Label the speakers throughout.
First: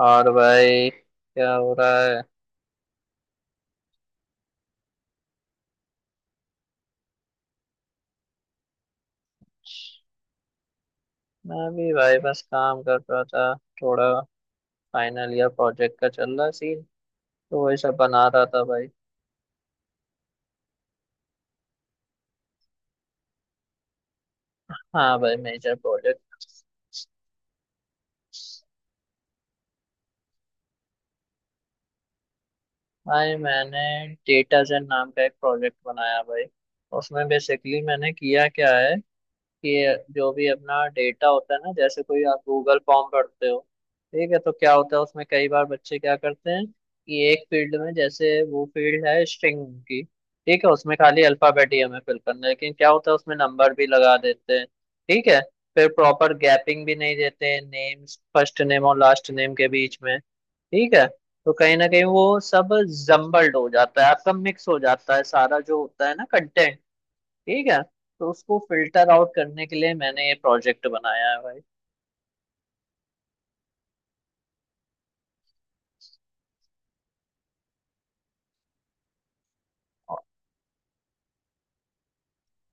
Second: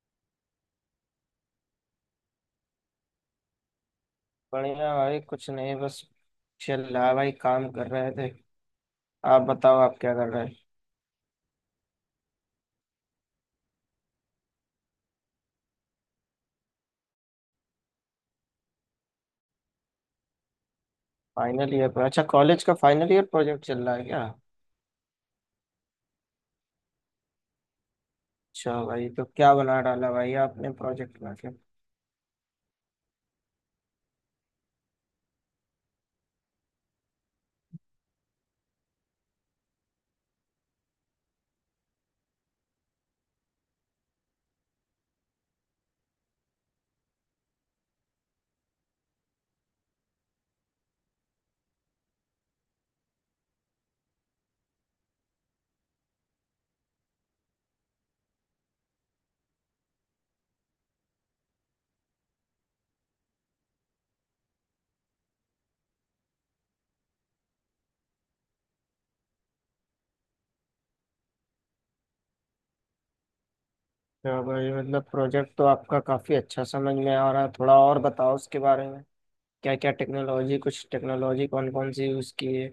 Speaker 1: और भाई क्या हो रहा है।
Speaker 2: बढ़िया भाई, कुछ नहीं, बस चल रहा भाई, काम कर रहे थे। आप बताओ, आप क्या कर रहे हैं?
Speaker 1: मैं भी भाई बस काम कर रहा था, थोड़ा फाइनल ईयर प्रोजेक्ट का चल रहा सीन, तो वही सब बना रहा था भाई।
Speaker 2: फाइनल ईयर पर? अच्छा, कॉलेज का फाइनल ईयर प्रोजेक्ट चल रहा है क्या?
Speaker 1: हाँ भाई, मेजर प्रोजेक्ट।
Speaker 2: अच्छा भाई, तो क्या बना डाला भाई आपने प्रोजेक्ट बना के?
Speaker 1: भाई मैंने डेटा जेन नाम का एक प्रोजेक्ट बनाया भाई। उसमें बेसिकली मैंने किया क्या है कि जो भी अपना डेटा होता है ना, जैसे कोई आप गूगल फॉर्म भरते हो, ठीक है, तो क्या होता है उसमें कई बार बच्चे क्या करते हैं कि एक फील्ड में, जैसे वो फील्ड है स्ट्रिंग की, ठीक है, उसमें खाली अल्फाबेट ही हमें फिल करना है, लेकिन क्या होता है उसमें नंबर भी लगा देते हैं। ठीक है, फिर प्रॉपर गैपिंग भी नहीं देते हैं नेम्स, फर्स्ट नेम और लास्ट नेम के बीच में। ठीक है, तो कहीं ना कहीं वो सब जम्बल्ड हो जाता है, आपका मिक्स हो जाता है सारा जो होता है ना कंटेंट। ठीक है, तो उसको फिल्टर आउट करने के लिए मैंने ये प्रोजेक्ट बनाया है भाई।
Speaker 2: अच्छा भाई, मतलब प्रोजेक्ट तो आपका काफी अच्छा समझ में आ रहा है। थोड़ा और बताओ उसके बारे में। क्या क्या टेक्नोलॉजी, कुछ टेक्नोलॉजी कौन कौन सी यूज की है?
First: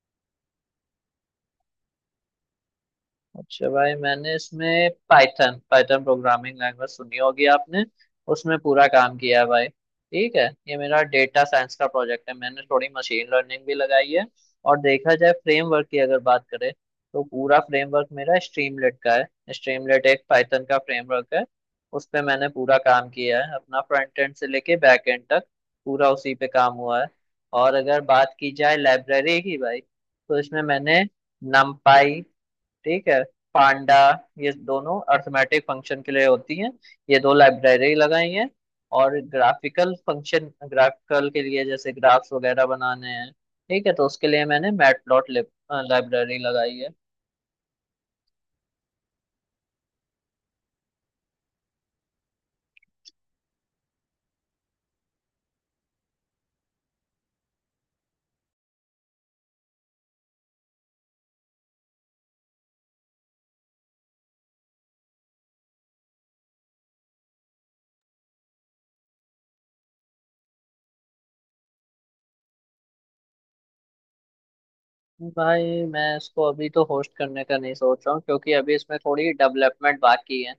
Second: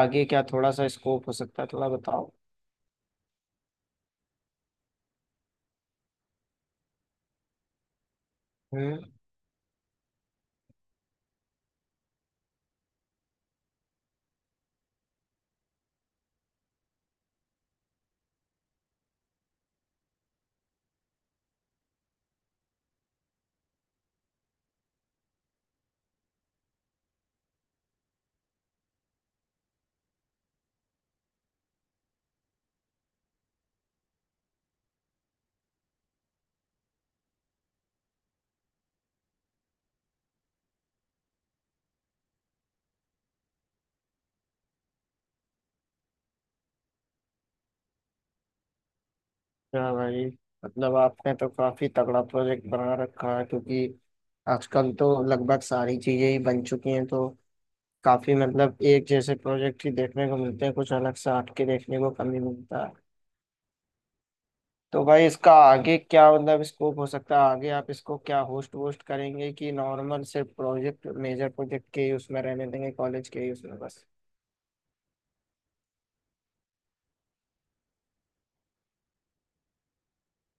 Speaker 2: आगे क्या थोड़ा सा स्कोप हो सकता है, थोड़ा बताओ।
Speaker 1: अच्छा भाई, मैंने इसमें पाइथन पाइथन प्रोग्रामिंग लैंग्वेज सुनी होगी आपने, उसमें पूरा
Speaker 2: हम्म।
Speaker 1: काम किया है भाई। ठीक है, ये मेरा डेटा साइंस का प्रोजेक्ट है, मैंने थोड़ी मशीन लर्निंग भी लगाई है। और देखा जाए, फ्रेमवर्क की अगर बात करें, तो पूरा फ्रेमवर्क मेरा स्ट्रीमलेट का है। स्ट्रीमलेट एक पाइथन का फ्रेमवर्क है। उस पे मैंने पूरा काम किया है, अपना फ्रंट एंड से लेके बैक एंड तक पूरा उसी पे काम हुआ है। और अगर बात की जाए लाइब्रेरी की भाई, तो इसमें मैंने numpy, ठीक है, पांडा, ये दोनों अर्थमेटिक फंक्शन के लिए होती हैं, ये दो लाइब्रेरी लगाई हैं। और ग्राफिकल फंक्शन, ग्राफिकल के लिए, जैसे ग्राफ्स वगैरह बनाने हैं, ठीक है, तो उसके लिए मैंने मैटप्लॉट लाइब्रेरी लगाई है।
Speaker 2: क्या भाई। मतलब आपने तो काफी तगड़ा प्रोजेक्ट बना रखा है, क्योंकि आजकल तो लगभग सारी चीजें ही बन चुकी हैं, तो काफी मतलब एक जैसे प्रोजेक्ट ही देखने को मिलते हैं, कुछ अलग से हटके देखने को कम ही मिलता है। तो भाई, इसका आगे क्या मतलब स्कोप हो सकता है? आगे आप इसको क्या होस्ट वोस्ट करेंगे, कि नॉर्मल सिर्फ प्रोजेक्ट मेजर प्रोजेक्ट के ही उसमें रहने देंगे कॉलेज के ही उसमें बस?
Speaker 1: भाई मैं इसको अभी तो होस्ट करने का नहीं सोच रहा हूँ, क्योंकि अभी इसमें थोड़ी डेवलपमेंट बाकी है।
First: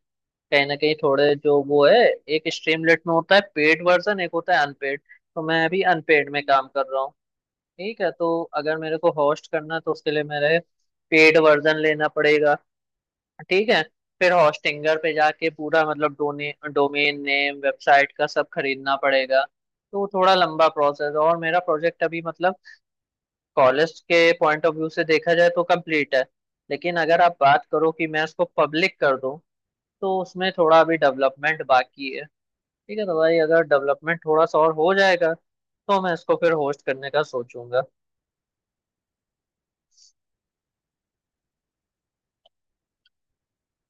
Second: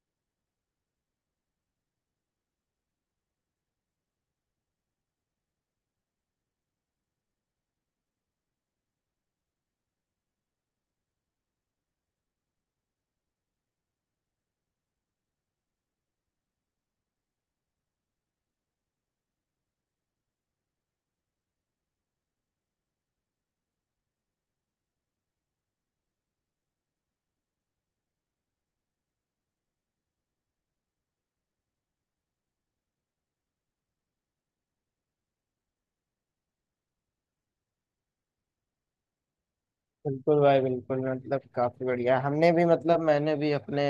Speaker 1: कहीं ना कहीं थोड़े जो वो है, एक स्ट्रीमलेट में होता है पेड वर्जन, एक होता है अनपेड, तो मैं अभी अनपेड में काम कर रहा हूँ। ठीक है, तो अगर मेरे को होस्ट करना है, तो उसके लिए मेरे पेड वर्जन लेना पड़ेगा। ठीक है, फिर होस्टिंगर पे जाके पूरा मतलब डोने डोमेन नेम वेबसाइट का सब खरीदना पड़ेगा, तो वो थोड़ा लंबा प्रोसेस, और मेरा प्रोजेक्ट अभी मतलब कॉलेज के पॉइंट ऑफ व्यू से देखा जाए तो कंप्लीट है। लेकिन अगर आप बात करो कि मैं इसको पब्लिक कर दूं, तो उसमें थोड़ा अभी डेवलपमेंट बाकी है। ठीक है, तो भाई अगर डेवलपमेंट थोड़ा सा और हो जाएगा, तो मैं इसको फिर होस्ट करने का सोचूंगा।
Speaker 2: बिल्कुल भाई, बिल्कुल। मतलब काफी बढ़िया। हमने भी मतलब मैंने भी अपने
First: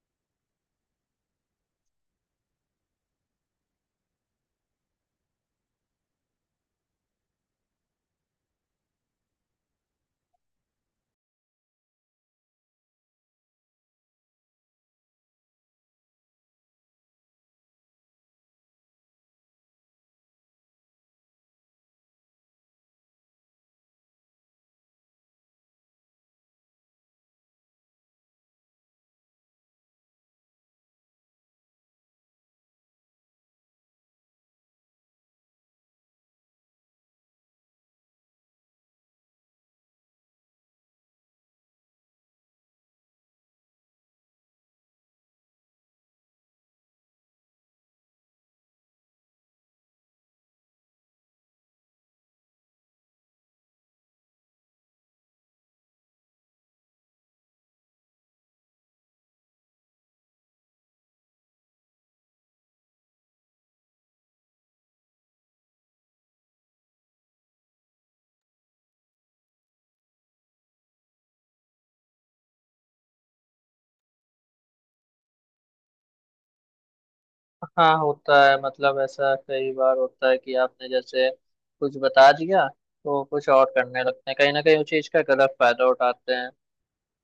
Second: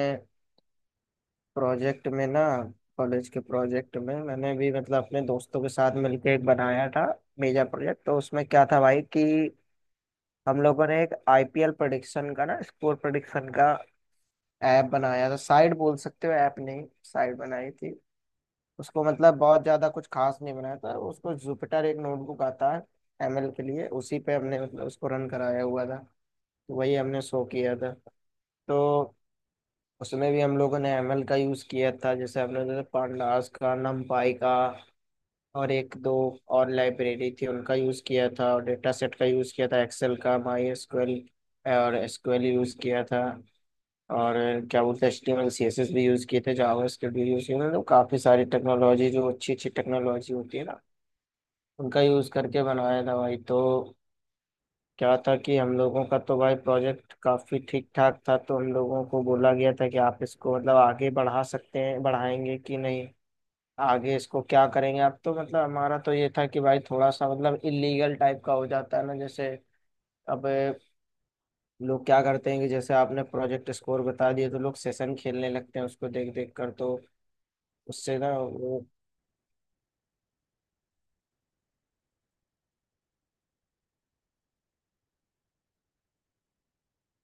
Speaker 2: प्रोजेक्ट में ना, कॉलेज के प्रोजेक्ट में मैंने भी मतलब अपने दोस्तों के साथ मिलकर एक बनाया था, मेजर प्रोजेक्ट। तो उसमें क्या था भाई कि हम लोगों ने एक आईपीएल प्रेडिक्शन का ना, स्कोर प्रेडिक्शन का ऐप बनाया था, साइट बोल सकते हो, ऐप नहीं साइट बनाई थी। उसको मतलब बहुत ज्यादा कुछ खास नहीं बनाया था उसको। जुपिटर एक नोटबुक आता है एमएल के लिए, उसी पे हमने मतलब उसको रन कराया हुआ था। तो वही हमने शो किया था, तो। उसमें भी हम लोगों ने एमएल का यूज किया था। जैसे हमने, जैसे पांडास का, numpy का, और एक दो और लाइब्रेरी थी उनका यूज किया था, और डेटा सेट का यूज किया था, एक्सेल का, माई एसक्यूएल और एसक्यूएल यूज किया था। और क्या बोलते हैं, एचटीएमएल सीएसएस भी यूज किए थे, जावास्क्रिप्ट भी यूज किए थे। तो काफी सारी टेक्नोलॉजी, जो अच्छी अच्छी टेक्नोलॉजी होती है ना, उनका यूज करके बनाया था भाई। तो क्या था कि हम लोगों का तो भाई प्रोजेक्ट काफी ठीक ठाक था, तो हम लोगों को बोला गया था कि आप इसको मतलब आगे बढ़ा सकते हैं, बढ़ाएंगे कि नहीं, आगे इसको क्या करेंगे आप? तो मतलब हमारा तो ये था कि भाई थोड़ा सा मतलब इलीगल टाइप का हो जाता है ना, जैसे अब लोग क्या करते हैं कि जैसे आपने प्रोजेक्ट स्कोर बता दिए, तो लोग सेशन खेलने लगते हैं उसको देख देख कर, तो
Speaker 1: हाँ
Speaker 2: उससे ना
Speaker 1: होता है,
Speaker 2: वो,
Speaker 1: मतलब ऐसा कई बार होता है कि आपने जैसे कुछ बता दिया, तो कुछ और करने लगते हैं, कहीं ना कहीं उस चीज का गलत फायदा उठाते हैं।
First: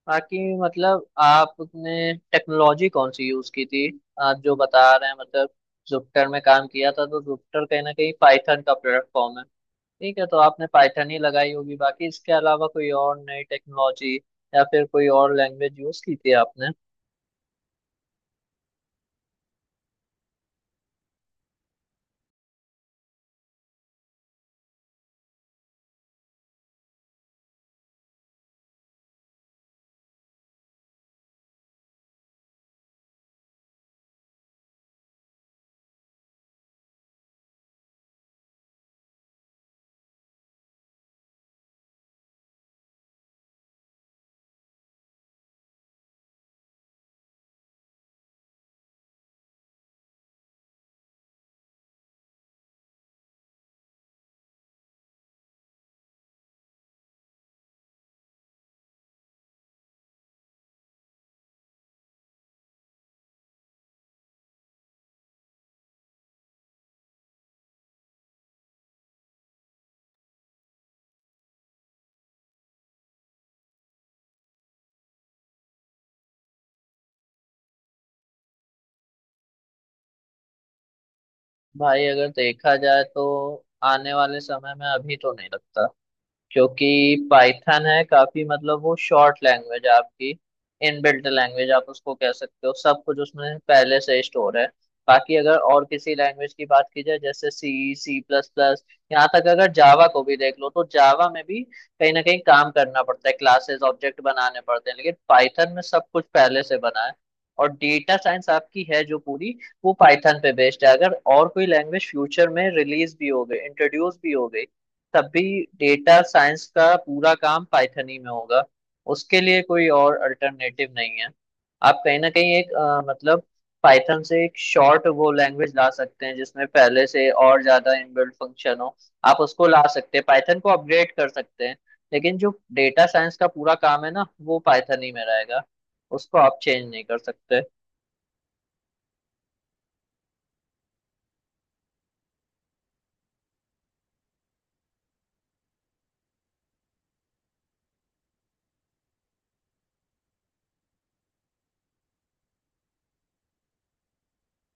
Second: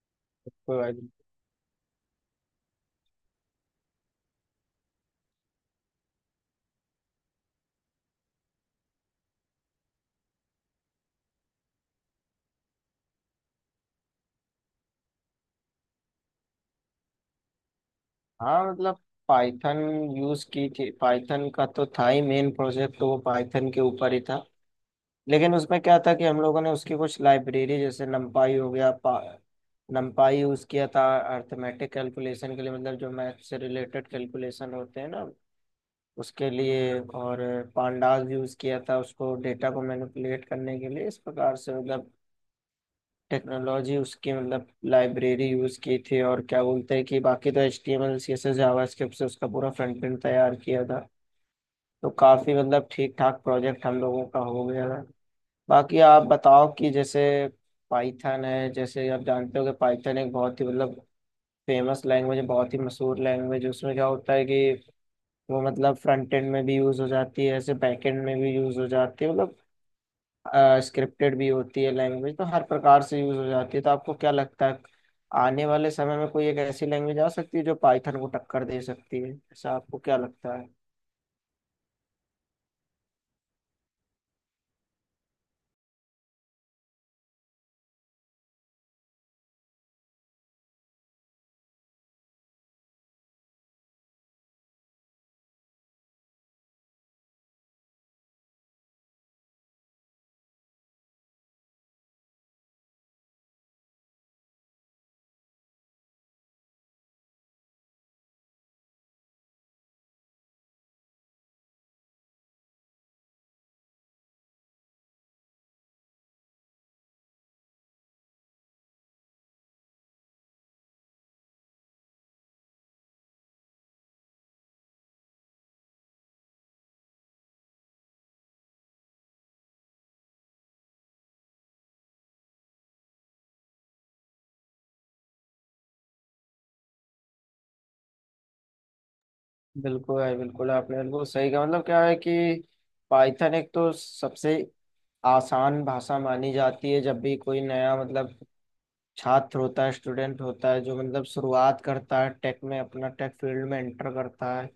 Speaker 1: बाकी
Speaker 2: उसको।
Speaker 1: मतलब आपने टेक्नोलॉजी कौन सी यूज की थी, आप जो बता रहे हैं, मतलब जुपिटर में काम किया था, तो जुपिटर कहीं ना कहीं पाइथन का प्लेटफॉर्म है। ठीक है, तो आपने पाइथन ही लगाई होगी, बाकी इसके अलावा कोई और नई टेक्नोलॉजी या फिर कोई और लैंग्वेज यूज की थी आपने?
Speaker 2: हाँ मतलब पाइथन यूज की थी, पाइथन का तो था ही, मेन प्रोजेक्ट तो वो पाइथन के ऊपर ही था। लेकिन उसमें क्या था कि हम लोगों ने उसकी कुछ लाइब्रेरी जैसे नमपाई हो गया, पा नमपाई यूज किया था अर्थमेटिक कैलकुलेशन के लिए, मतलब जो मैथ से रिलेटेड कैलकुलेशन होते हैं ना, उसके लिए। और पांडास भी यूज किया था उसको, डेटा को मैनिपुलेट करने के लिए। इस प्रकार से मतलब टेक्नोलॉजी उसकी मतलब लाइब्रेरी यूज की थी। और क्या बोलते हैं कि बाकी तो H T M L C S S JavaScript से उसका पूरा फ्रंट एंड तैयार किया था। तो काफी मतलब ठीक ठाक प्रोजेक्ट हम लोगों का हो गया था। बाकी आप बताओ कि जैसे पाइथन है, जैसे आप जानते हो कि पाइथन एक बहुत ही मतलब फेमस लैंग्वेज है, बहुत ही मशहूर लैंग्वेज है। उसमें क्या होता है कि वो मतलब फ्रंट एंड में भी यूज हो जाती है, ऐसे बैक एंड में भी यूज हो जाती है, मतलब स्क्रिप्टेड भी होती है लैंग्वेज, तो हर प्रकार से यूज हो जाती है। तो आपको क्या लगता है, आने वाले समय में कोई एक ऐसी लैंग्वेज आ सकती है जो पाइथन को टक्कर दे सकती है? ऐसा आपको क्या लगता है?
Speaker 1: भाई अगर देखा जाए, तो आने वाले समय में अभी तो नहीं लगता, क्योंकि पाइथन है काफी मतलब, वो शॉर्ट लैंग्वेज है आपकी, इनबिल्ट लैंग्वेज आप उसको कह सकते हो, सब कुछ उसमें पहले से स्टोर है। बाकी अगर और किसी लैंग्वेज की बात की जाए, जैसे सी, सी प्लस प्लस, यहाँ तक अगर जावा को भी देख लो, तो जावा में भी कहीं ना कहीं काम करना पड़ता है, क्लासेस ऑब्जेक्ट बनाने पड़ते हैं, लेकिन पाइथन में सब कुछ पहले से बना है। और डेटा साइंस आपकी है जो पूरी, वो पाइथन पे बेस्ड है। अगर और कोई लैंग्वेज फ्यूचर में रिलीज भी हो गई, इंट्रोड्यूस भी हो गई, तब भी डेटा साइंस का पूरा काम पाइथन ही में होगा, उसके लिए कोई और अल्टरनेटिव नहीं है। आप कहीं ना कहीं एक मतलब पाइथन से एक शॉर्ट वो लैंग्वेज ला सकते हैं, जिसमें पहले से और ज्यादा इनबिल्ट फंक्शन हो, आप उसको ला सकते हैं, पाइथन को अपग्रेड कर सकते हैं। लेकिन जो डेटा साइंस का पूरा काम है ना, वो पाइथन ही में रहेगा, उसको आप चेंज नहीं कर सकते।
Speaker 2: बिल्कुल है, बिल्कुल। आपने बिल्कुल सही कहा। मतलब क्या है कि पाइथन एक तो सबसे आसान भाषा मानी जाती है। जब भी कोई नया, मतलब छात्र होता है, स्टूडेंट होता है, जो मतलब शुरुआत करता है, टेक में अपना, टेक फील्ड में एंटर करता है,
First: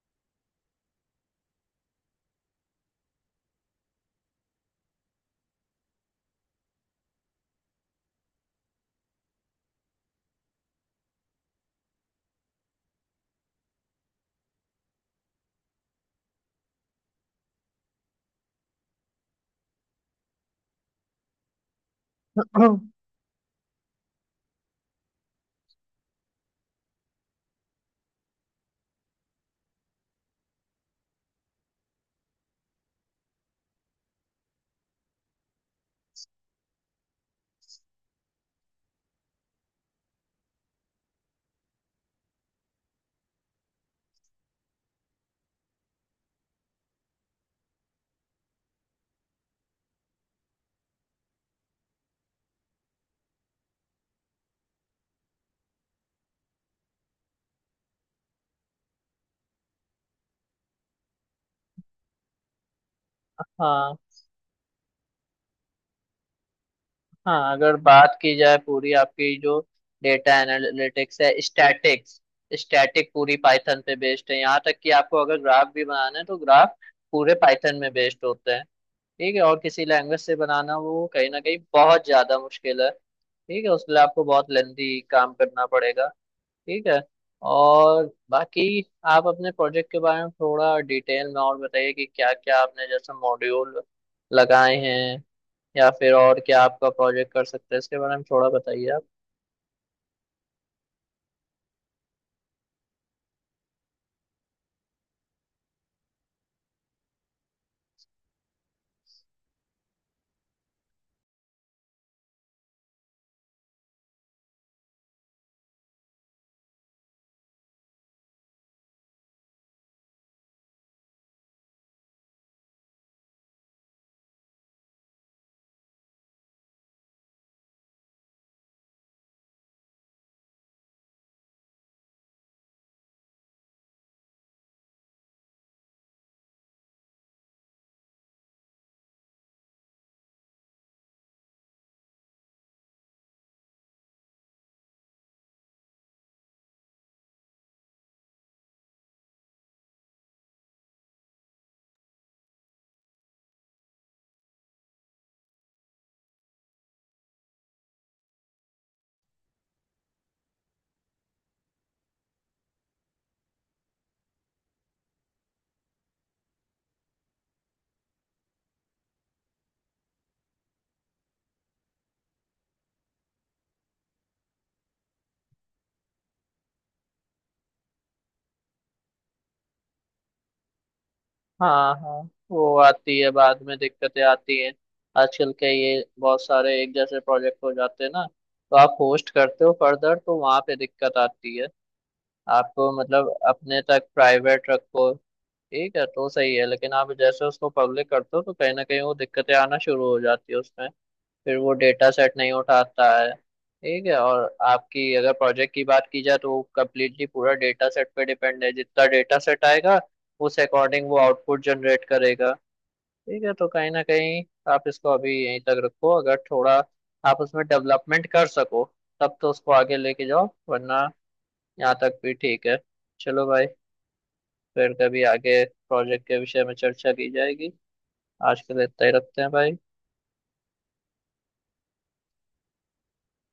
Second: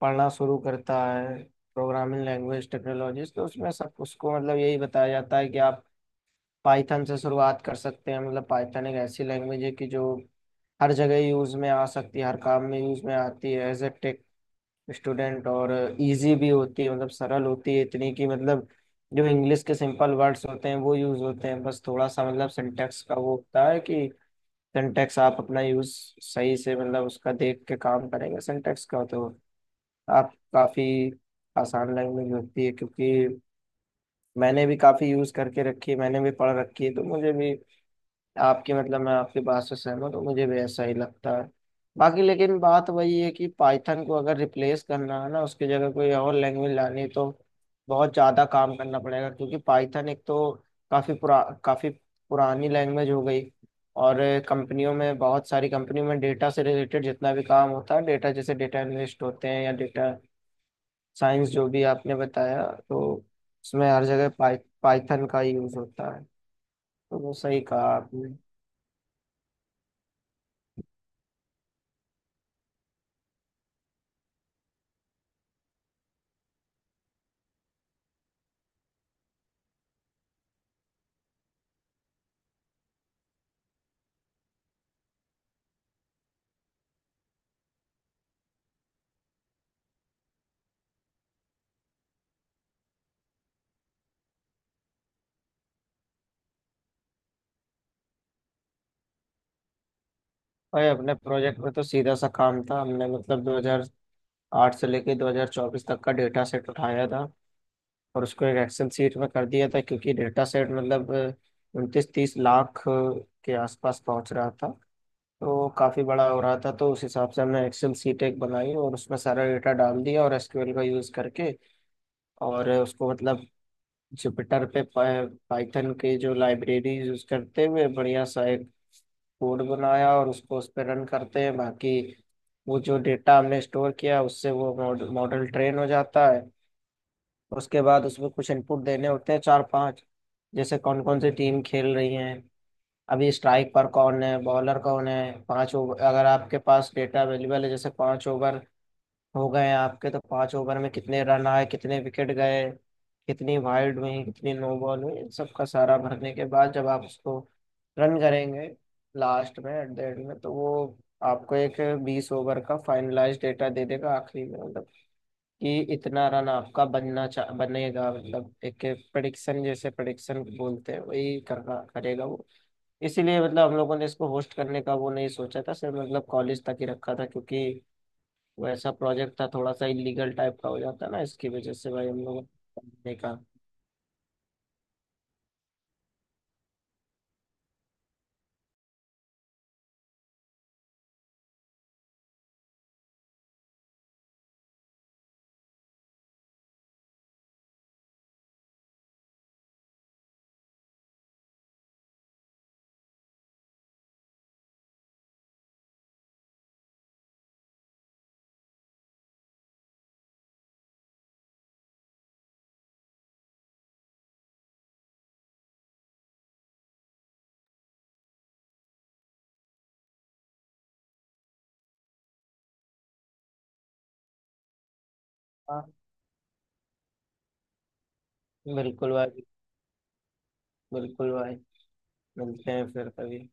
Speaker 2: पढ़ना शुरू करता है प्रोग्रामिंग लैंग्वेज टेक्नोलॉजीज, तो उसमें सब उसको मतलब यही बताया जाता है कि आप पाइथन से शुरुआत कर सकते हैं। मतलब पाइथन एक ऐसी लैंग्वेज है कि जो हर जगह यूज में आ सकती है, हर काम में यूज में आती है, एज ए स्टूडेंट। और इजी भी होती है, मतलब सरल होती है इतनी कि, मतलब जो इंग्लिश के सिंपल वर्ड्स होते हैं वो यूज होते हैं, बस थोड़ा सा मतलब सिंटेक्स का वो होता है कि सिंटेक्स आप अपना यूज सही से, मतलब उसका देख के काम करेंगे सिंटेक्स का, तो आप काफी आसान लैंग्वेज होती है। क्योंकि मैंने भी काफी यूज करके रखी है, मैंने भी पढ़ रखी है, तो मुझे भी आपकी, मतलब मैं आपकी बात से सहमत हूँ, मुझे भी ऐसा ही लगता है। बाकी लेकिन बात वही है कि पाइथन को अगर रिप्लेस करना है ना, उसकी जगह कोई और लैंग्वेज लानी है, तो बहुत ज़्यादा काम करना पड़ेगा। क्योंकि पाइथन एक तो काफ़ी पुरानी लैंग्वेज हो गई। और कंपनियों में, बहुत सारी कंपनियों में डेटा से रिलेटेड जितना भी काम होता है, डेटा जैसे डेटा एनालिस्ट होते हैं या डेटा साइंस, जो भी आपने बताया, तो उसमें
Speaker 1: हाँ
Speaker 2: हर जगह पाइथन का यूज़ होता है। तो वो
Speaker 1: हाँ,
Speaker 2: सही
Speaker 1: अगर
Speaker 2: कहा
Speaker 1: बात
Speaker 2: आपने।
Speaker 1: की जाए, पूरी आपकी जो डेटा एनालिटिक्स है, स्टैटिक्स, स्टैटिक पूरी पाइथन पे बेस्ड है। यहाँ तक कि आपको अगर ग्राफ भी बनाना है, तो ग्राफ पूरे पाइथन में बेस्ड होते हैं। ठीक है, और किसी लैंग्वेज से बनाना वो कहीं ना कहीं बहुत ज्यादा मुश्किल है। ठीक है, उसके लिए आपको बहुत लेंथी काम करना पड़ेगा। ठीक है, और बाकी आप अपने प्रोजेक्ट के बारे में थोड़ा डिटेल में और बताइए, कि क्या क्या आपने जैसे मॉड्यूल लगाए हैं, या फिर और क्या आपका प्रोजेक्ट कर सकता है, इसके बारे में थोड़ा बताइए आप।
Speaker 2: भाई, अपने प्रोजेक्ट में तो सीधा सा काम था। हमने मतलब 2008 से लेके 2024 तक का डेटा सेट उठाया था, और उसको एक एक्सेल शीट में कर दिया था, क्योंकि डेटा सेट मतलब 29-30 लाख के आसपास पहुंच रहा था, तो काफ़ी बड़ा हो रहा था। तो उस हिसाब से हमने एक्सेल शीट एक बनाई और उसमें सारा डेटा डाल दिया, और एसक्यूएल का यूज़ करके, और उसको मतलब जुपिटर पे पाइथन के जो लाइब्रेरी यूज़ करते हुए बढ़िया सा एक कोड बनाया और उसको उस पर रन करते हैं, बाकी वो जो डेटा हमने स्टोर किया उससे वो मॉडल मॉडल ट्रेन हो जाता है। उसके बाद उसमें कुछ इनपुट देने होते हैं चार पांच, जैसे कौन कौन सी टीम खेल रही है, अभी स्ट्राइक पर कौन है, बॉलर कौन है, 5 ओवर अगर आपके पास डेटा अवेलेबल है, जैसे 5 ओवर हो गए आपके, तो 5 ओवर में कितने रन आए, कितने विकेट गए, कितनी वाइड हुई, कितनी नो बॉल हुई, इन सबका सारा भरने के बाद जब आप उसको रन करेंगे, लास्ट में एट द एंड में, तो वो आपको एक 20 ओवर का फाइनलाइज डेटा दे देगा आखिरी में। मतलब कि इतना रन आपका बनना चा बनेगा, मतलब एक प्रडिक्शन, जैसे प्रडिक्शन बोलते हैं, वही करना करेगा वो। इसीलिए मतलब हम लोगों ने इसको होस्ट करने का वो नहीं सोचा था, सिर्फ मतलब कॉलेज तक ही रखा था, क्योंकि वैसा प्रोजेक्ट था, थोड़ा सा इलीगल टाइप का हो जाता ना, इसकी वजह से
Speaker 1: हाँ
Speaker 2: भाई
Speaker 1: हाँ,
Speaker 2: हम लोगों
Speaker 1: वो
Speaker 2: ने
Speaker 1: आती है,
Speaker 2: देखा।
Speaker 1: बाद में दिक्कतें आती हैं। आजकल के ये बहुत सारे एक जैसे प्रोजेक्ट हो जाते हैं ना, तो आप होस्ट करते हो फर्दर, तो वहाँ पे दिक्कत आती है। आपको मतलब अपने तक प्राइवेट रखो, ठीक है तो सही है, लेकिन आप जैसे उसको पब्लिक करते हो, तो कहीं ना कहीं वो दिक्कतें आना शुरू हो जाती है उसमें, फिर वो डेटा सेट नहीं उठाता है। ठीक है, और आपकी अगर प्रोजेक्ट की बात की जाए, तो कम्प्लीटली पूरा डेटा सेट पे डिपेंड है, जितना डेटा सेट आएगा, उस अकॉर्डिंग वो आउटपुट जनरेट करेगा। ठीक है, तो कहीं ना कहीं आप इसको अभी यहीं तक रखो, अगर थोड़ा आप उसमें डेवलपमेंट कर सको, तब तो उसको आगे लेके जाओ, वरना यहाँ तक भी ठीक है। चलो भाई, फिर कभी आगे
Speaker 2: हाँ।
Speaker 1: प्रोजेक्ट के विषय में चर्चा की जाएगी। आज के लिए इतना ही
Speaker 2: बिल्कुल
Speaker 1: रखते
Speaker 2: भाई।
Speaker 1: हैं भाई।
Speaker 2: बिल्कुल भाई। मिलते हैं फिर कभी।